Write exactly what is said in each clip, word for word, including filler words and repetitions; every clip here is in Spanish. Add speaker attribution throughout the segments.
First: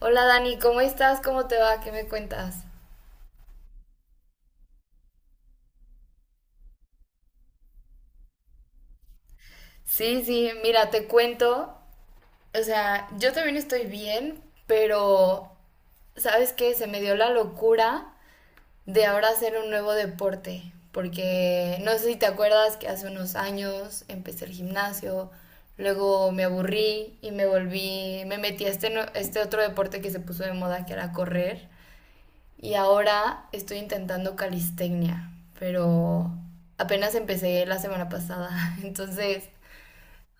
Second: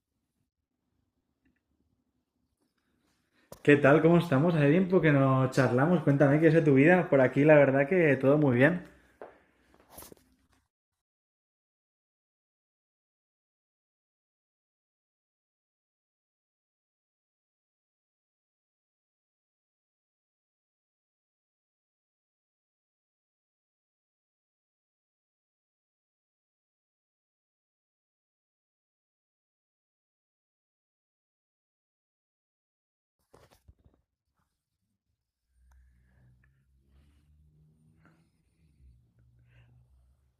Speaker 1: Hola Dani, ¿cómo estás? ¿Cómo te va? ¿Qué me cuentas?
Speaker 2: ¿Qué tal? ¿Cómo estamos? Hace tiempo que no charlamos. Cuéntame qué es de tu vida. Por aquí, la verdad que todo muy bien.
Speaker 1: Sí, sí, mira, te cuento. O sea, yo también estoy bien, pero ¿sabes qué? Se me dio la locura de ahora hacer un nuevo deporte, porque no sé si te acuerdas que hace unos años empecé el gimnasio, luego me aburrí y me volví, me metí a este, nue- este otro deporte que se puso de moda que era correr. Y ahora estoy intentando calistecnia, pero apenas empecé la semana pasada. Entonces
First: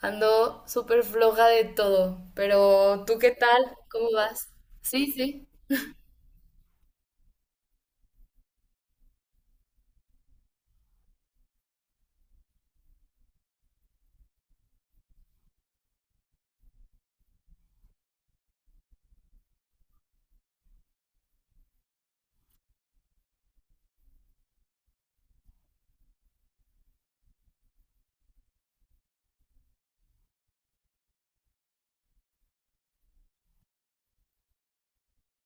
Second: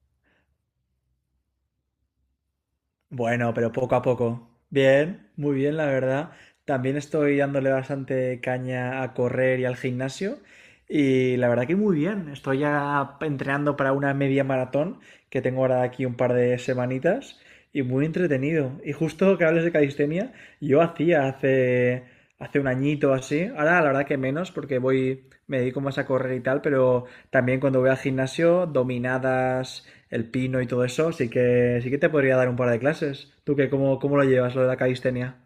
Speaker 1: ando súper floja de todo. Pero ¿tú qué
Speaker 2: Bueno, pero
Speaker 1: tal?
Speaker 2: poco a
Speaker 1: ¿Cómo vas?
Speaker 2: poco.
Speaker 1: Sí,
Speaker 2: Bien,
Speaker 1: sí.
Speaker 2: muy bien, la verdad. También estoy dándole bastante caña a correr y al gimnasio. Y la verdad que muy bien. Estoy ya entrenando para una media maratón que tengo ahora de aquí un par de semanitas. Y muy entretenido. Y justo que hables de calistenia, yo hacía hace hace un añito o así. Ahora la verdad que menos porque voy, me dedico más a correr y tal, pero también cuando voy al gimnasio, dominadas, el pino y todo eso, sí que sí que te podría dar un par de clases. ¿Tú qué, cómo, cómo lo llevas, lo de la calistenia?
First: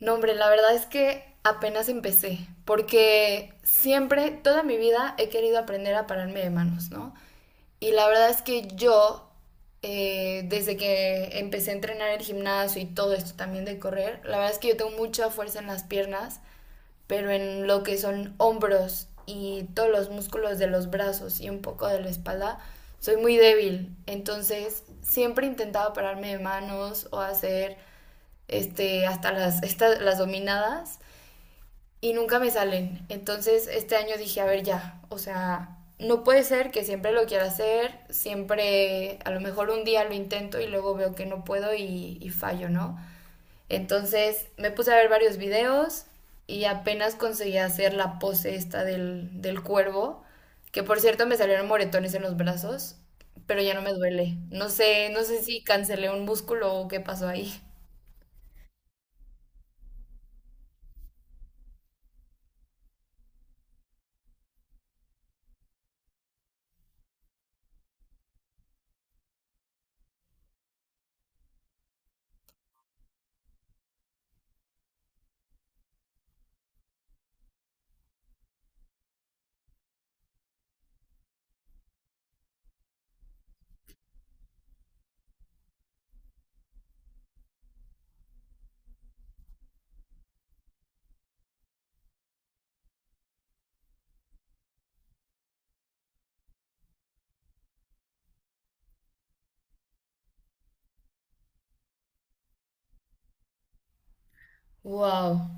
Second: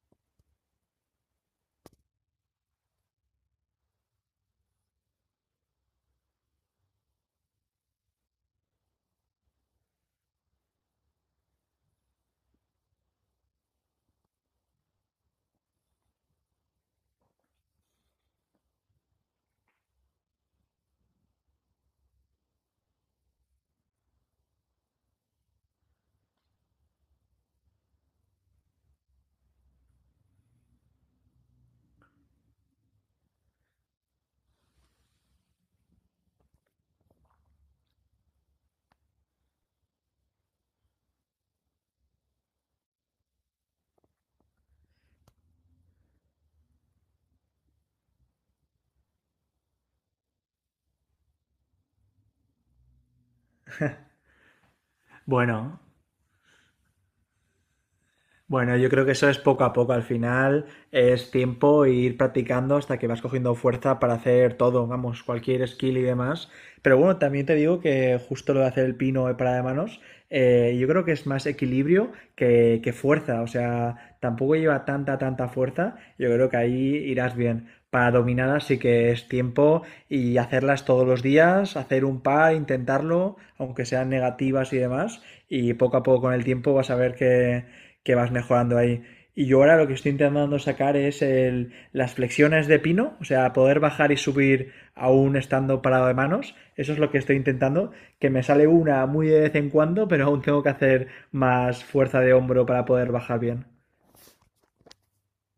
Speaker 1: No, hombre, la verdad es que apenas empecé, porque siempre, toda mi vida, he querido aprender a pararme de manos, ¿no? Y la verdad es que yo, eh, desde que empecé a entrenar el gimnasio y todo esto también de correr, la verdad es que yo tengo mucha fuerza en las piernas, pero en lo que son hombros y todos los músculos de los brazos y un poco de la espalda, soy muy débil. Entonces, siempre intentaba pararme de manos o hacer este, hasta las, estas, las dominadas y nunca me salen. Entonces, este año dije, a ver ya, o sea, no puede ser que siempre lo quiera hacer, siempre, a lo mejor un día lo intento y luego veo que no puedo y, y fallo, ¿no? Entonces me puse a ver varios videos y apenas conseguí hacer la pose esta del, del cuervo, que por cierto me salieron moretones en los brazos, pero ya no me duele. No sé, no sé si
Speaker 2: Bueno,
Speaker 1: cancelé un músculo o qué pasó ahí.
Speaker 2: bueno, yo creo que eso es poco a poco. Al final es tiempo e ir practicando hasta que vas cogiendo fuerza para hacer todo, vamos, cualquier skill y demás. Pero bueno, también te digo que justo lo de hacer el pino de parada de manos eh, yo creo que es más equilibrio que, que fuerza, o sea, tampoco lleva tanta, tanta fuerza, yo creo que ahí irás bien. Para dominadas sí que es tiempo y hacerlas todos los días, hacer un par, intentarlo, aunque sean negativas y demás, y poco a poco con el tiempo vas a ver que, que vas mejorando ahí. Y yo ahora lo que estoy intentando sacar es el- las flexiones de pino, o sea, poder bajar y subir aún estando parado de manos. Eso es lo que estoy intentando, que me sale una muy de vez en cuando, pero aún tengo que hacer más fuerza de hombro para poder bajar bien.
Speaker 1: Wow.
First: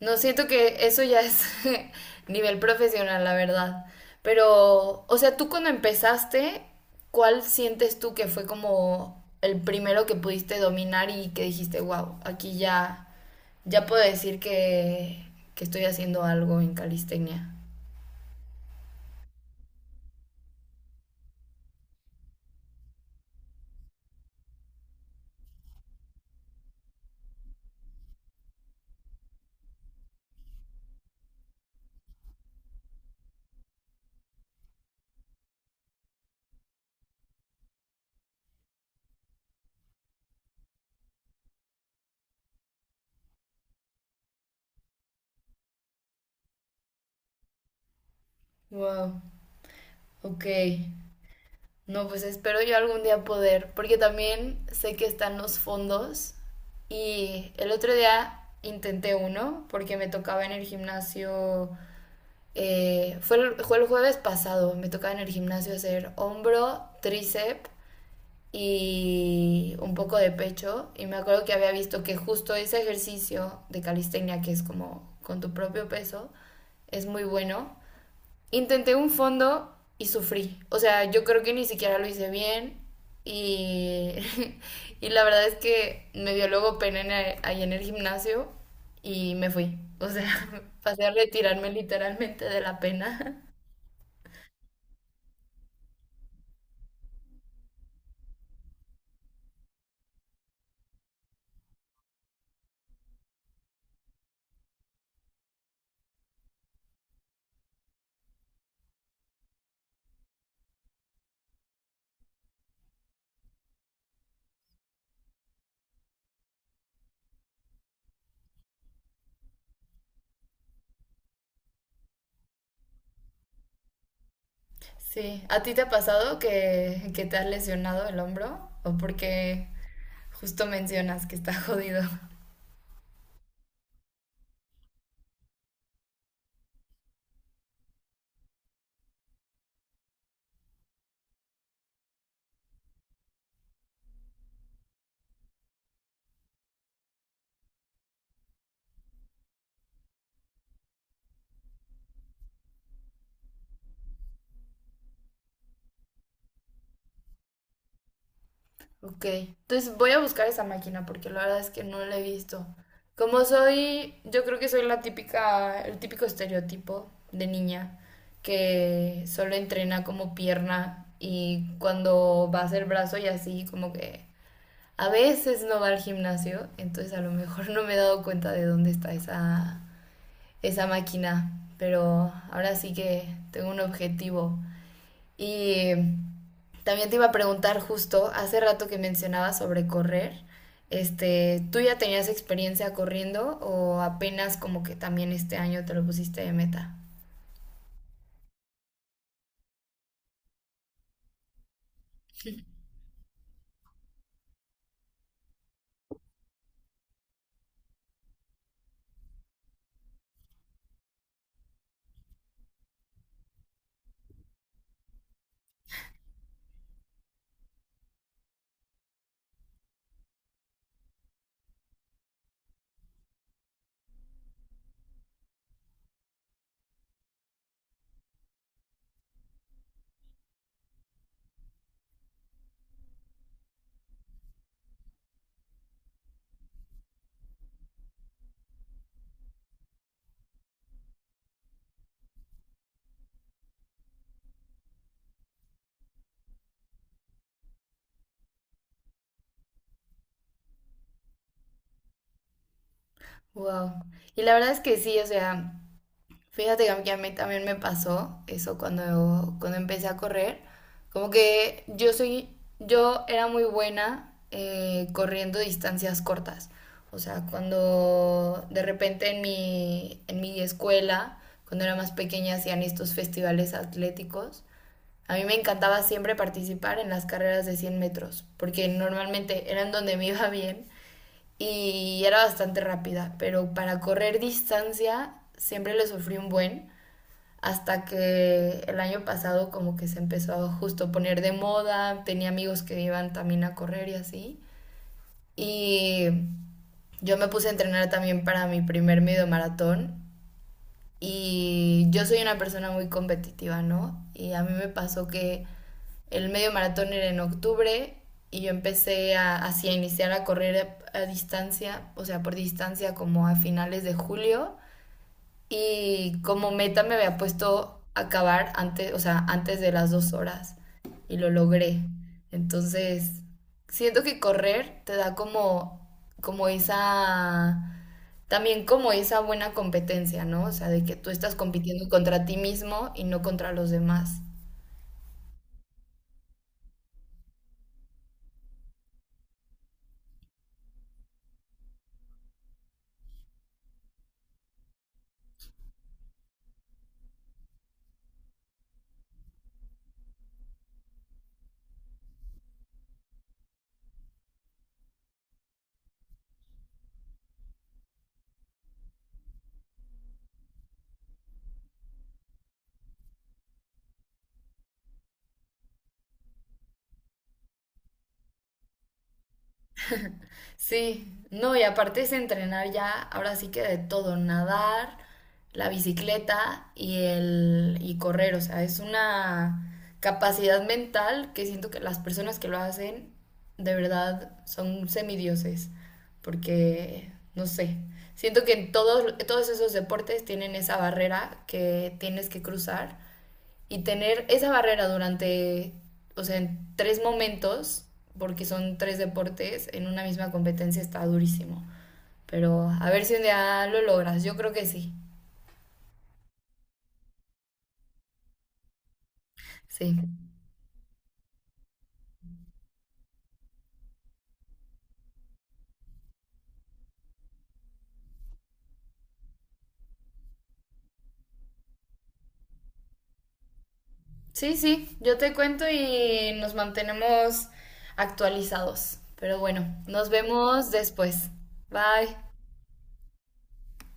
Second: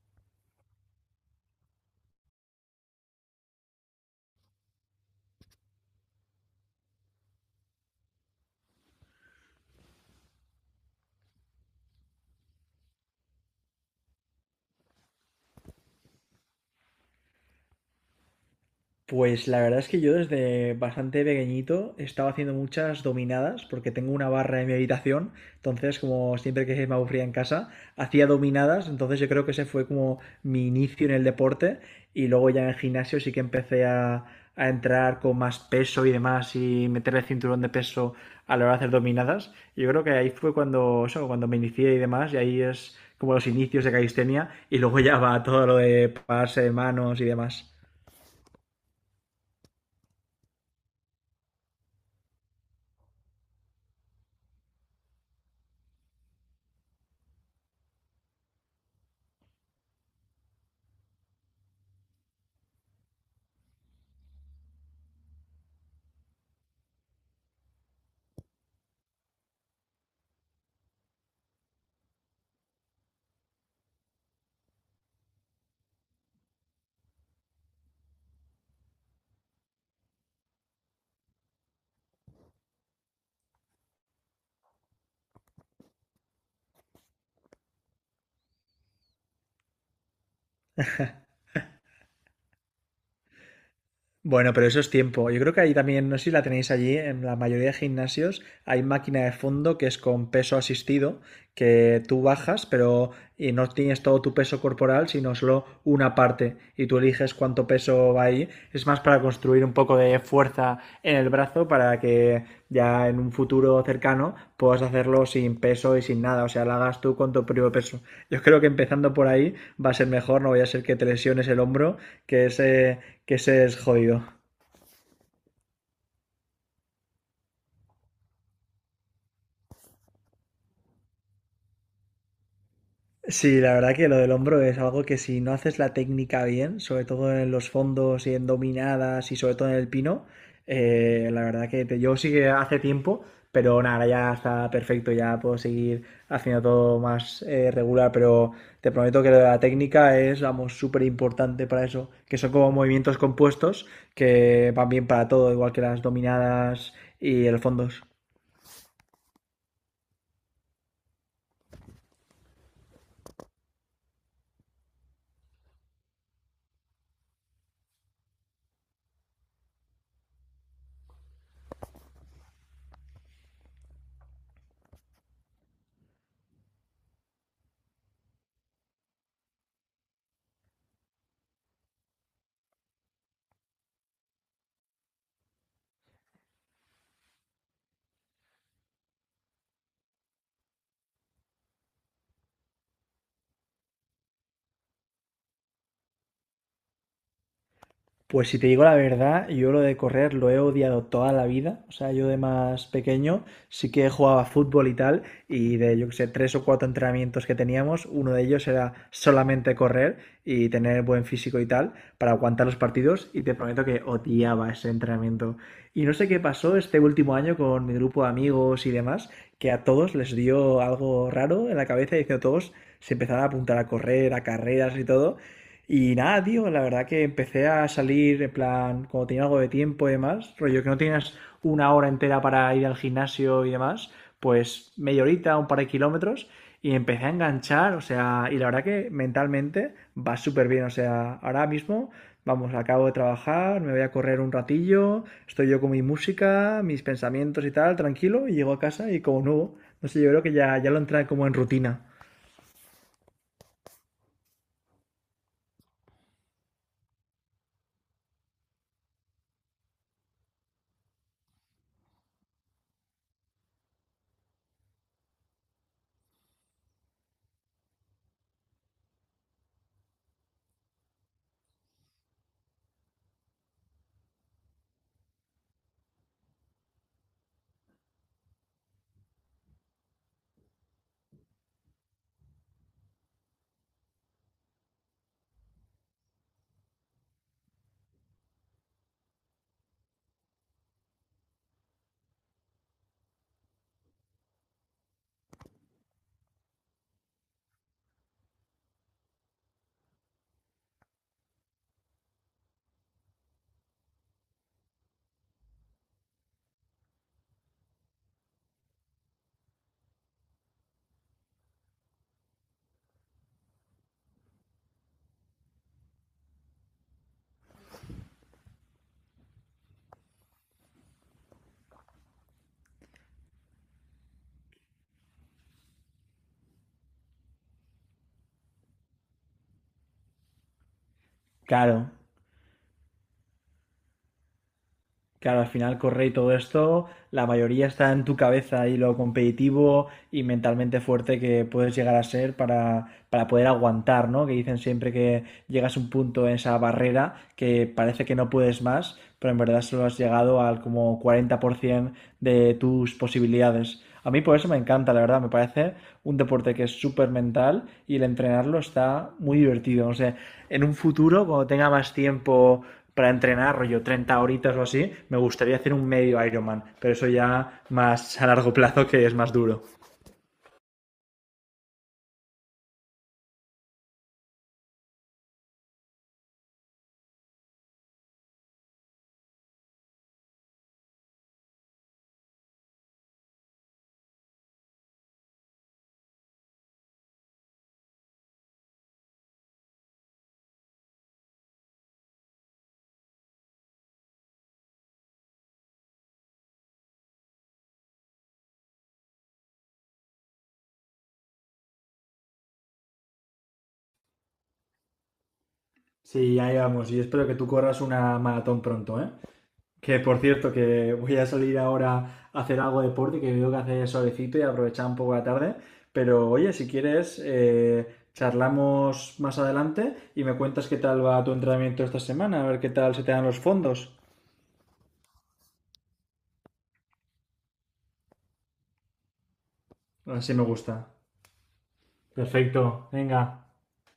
Speaker 1: No, siento que eso ya es nivel profesional, la verdad. Pero, o sea, tú cuando empezaste, ¿cuál sientes tú que fue como el primero que pudiste dominar y que dijiste, wow, aquí ya, ya puedo decir que, que estoy haciendo algo en calistenia?
Speaker 2: Pues la verdad es que yo desde bastante pequeñito estaba haciendo muchas dominadas porque tengo una barra en mi habitación, entonces como siempre que me aburría en casa, hacía dominadas, entonces yo creo que ese fue como mi inicio en el deporte y luego ya en el gimnasio sí que empecé a, a entrar con más peso y demás y meter el cinturón de peso a la hora de hacer dominadas. Yo creo que ahí fue cuando, eso, cuando me inicié y demás y ahí es como los inicios de calistenia y luego ya va todo lo de pararse de manos y demás.
Speaker 1: Wow, ok. No, pues espero yo algún día poder, porque también sé que están los fondos y el otro día intenté uno porque me tocaba en el gimnasio. Eh, fue, el, fue el jueves pasado, me tocaba en el gimnasio hacer hombro, tríceps y un poco de pecho. Y me acuerdo que había visto que justo ese ejercicio de calistenia, que es como con tu propio peso, es muy bueno. Intenté un fondo y sufrí. O sea, yo creo que ni siquiera lo hice bien y, y la verdad es que me dio luego pena en el- ahí en el gimnasio y me fui. O sea, pasé a retirarme literalmente de la pena.
Speaker 2: Bueno, pero eso es tiempo. Yo creo que ahí también, no sé si la tenéis allí, en la mayoría de gimnasios hay máquina de fondo que es con peso asistido, que tú bajas, pero y no tienes todo tu peso corporal, sino solo una parte, y tú eliges cuánto peso va ahí. Es más para construir un poco de fuerza en el brazo para que ya en un futuro cercano puedas hacerlo sin peso y sin nada, o sea, lo hagas tú con tu propio peso. Yo creo que empezando por ahí va a ser mejor, no vaya a ser que te lesiones el hombro, que es eh, que ese es jodido.
Speaker 1: Sí, ¿a ti te ha pasado que, que te has lesionado el hombro? ¿O porque justo mencionas que está jodido?
Speaker 2: Sí, la verdad que lo del hombro es algo que si no haces la técnica bien, sobre todo en los fondos y en dominadas y sobre todo en el pino, eh, la verdad que te- yo sí que hace tiempo, pero nada, ahora ya está perfecto, ya puedo seguir haciendo todo más eh, regular, pero te prometo que lo de la técnica es, vamos, súper importante para eso, que son como movimientos compuestos que van bien para todo, igual que las dominadas y el fondos.
Speaker 1: Ok, entonces voy a buscar esa máquina porque la verdad es que no la he visto. Como soy, yo creo que soy la típica, el típico estereotipo de niña que solo entrena como pierna y cuando va a hacer brazo y así, como que a veces no va al gimnasio, entonces a lo mejor no me he dado cuenta de dónde está esa, esa máquina, pero ahora sí que tengo un objetivo. Y también te iba a preguntar justo, hace rato que mencionabas sobre correr, este, ¿tú ya tenías experiencia corriendo o apenas como que también este año te lo pusiste de meta?
Speaker 2: Pues si te digo la verdad, yo lo de correr lo he odiado toda la vida. O sea, yo de más pequeño sí que jugaba fútbol y tal, y de, yo qué sé, tres o cuatro entrenamientos que teníamos, uno de ellos era solamente correr y tener buen físico y tal para aguantar los partidos, y te prometo que odiaba ese entrenamiento. Y no sé qué pasó este último año con mi grupo de amigos y demás, que a todos les dio algo raro en la cabeza y diciendo todos se empezaron a apuntar a correr, a carreras y todo, y nada, tío, la verdad que empecé a salir, en plan, como tenía algo de tiempo y demás, rollo que no tienes una hora entera para ir al gimnasio y demás, pues media horita, un par de kilómetros, y empecé a enganchar, o sea, y la verdad que mentalmente va súper bien, o sea, ahora mismo, vamos, acabo de trabajar, me voy a correr un ratillo, estoy yo con mi música, mis pensamientos y tal, tranquilo, y llego a casa y como nuevo, no sé, yo creo que ya, ya lo entré como en rutina.
Speaker 1: Wow. Y la verdad es que sí, o sea, fíjate que a mí que a mí también me pasó eso cuando, cuando empecé a correr. Como que yo soy, yo era muy buena eh, corriendo distancias cortas. O sea, cuando de repente en mi, en mi escuela, cuando era más pequeña, hacían estos festivales atléticos. A mí me encantaba siempre participar en las carreras de cien metros, porque normalmente eran donde me iba bien y era bastante rápida, pero para correr distancia siempre le sufrí un buen hasta que el año pasado como que se empezó a justo poner de moda, tenía amigos que iban también a correr y así. Y yo me puse a entrenar también para mi primer medio maratón y yo soy una persona muy competitiva, ¿no? Y a mí me pasó que el medio maratón era en octubre y yo empecé a, así a iniciar a correr a, a distancia, o sea, por distancia como a finales de julio y como meta me había puesto acabar antes, o sea, antes de las dos horas y lo logré. Entonces, siento que correr te da como, como esa, también como esa buena competencia, ¿no? O sea, de que tú estás compitiendo
Speaker 2: Claro,
Speaker 1: contra ti mismo y no contra los demás.
Speaker 2: Claro, al final correr y todo esto, la mayoría está en tu cabeza y lo competitivo y mentalmente fuerte que puedes llegar a ser para, para poder aguantar, ¿no? Que dicen siempre que llegas a un punto en esa barrera que parece que no puedes más, pero en verdad solo has llegado al como cuarenta por ciento de tus posibilidades. A mí por eso me encanta, la verdad, me parece un deporte que es súper mental y el entrenarlo está muy divertido. O sea, en un futuro, cuando tenga más tiempo para entrenar, rollo treinta horitas o así, me gustaría hacer un medio Ironman, pero eso ya más a largo plazo que es más duro.
Speaker 1: Sí, no, y aparte es entrenar ya, ahora sí que de todo, nadar, la bicicleta y el y correr, o sea, es una capacidad mental que siento que las personas que lo hacen de verdad son semidioses, porque no sé, siento que en todos todos esos deportes tienen esa barrera que tienes que cruzar y tener esa barrera durante, o sea, en tres momentos, porque son tres deportes, en una misma competencia está durísimo. Pero a ver si un día lo logras, yo creo que sí.
Speaker 2: Sí, ahí vamos. Y espero que tú corras una maratón pronto, ¿eh?
Speaker 1: Sí,
Speaker 2: Que por cierto, que voy a salir ahora a hacer algo de deporte, que veo que hace solecito y aprovechar un poco la tarde. Pero oye, si quieres, eh, charlamos más adelante y me cuentas qué tal va tu entrenamiento esta semana, a ver qué tal se te dan los fondos.
Speaker 1: sí, sí, yo te cuento y nos mantenemos actualizados. Pero bueno, nos
Speaker 2: Así me
Speaker 1: vemos
Speaker 2: gusta.
Speaker 1: después. Bye.
Speaker 2: Perfecto, venga.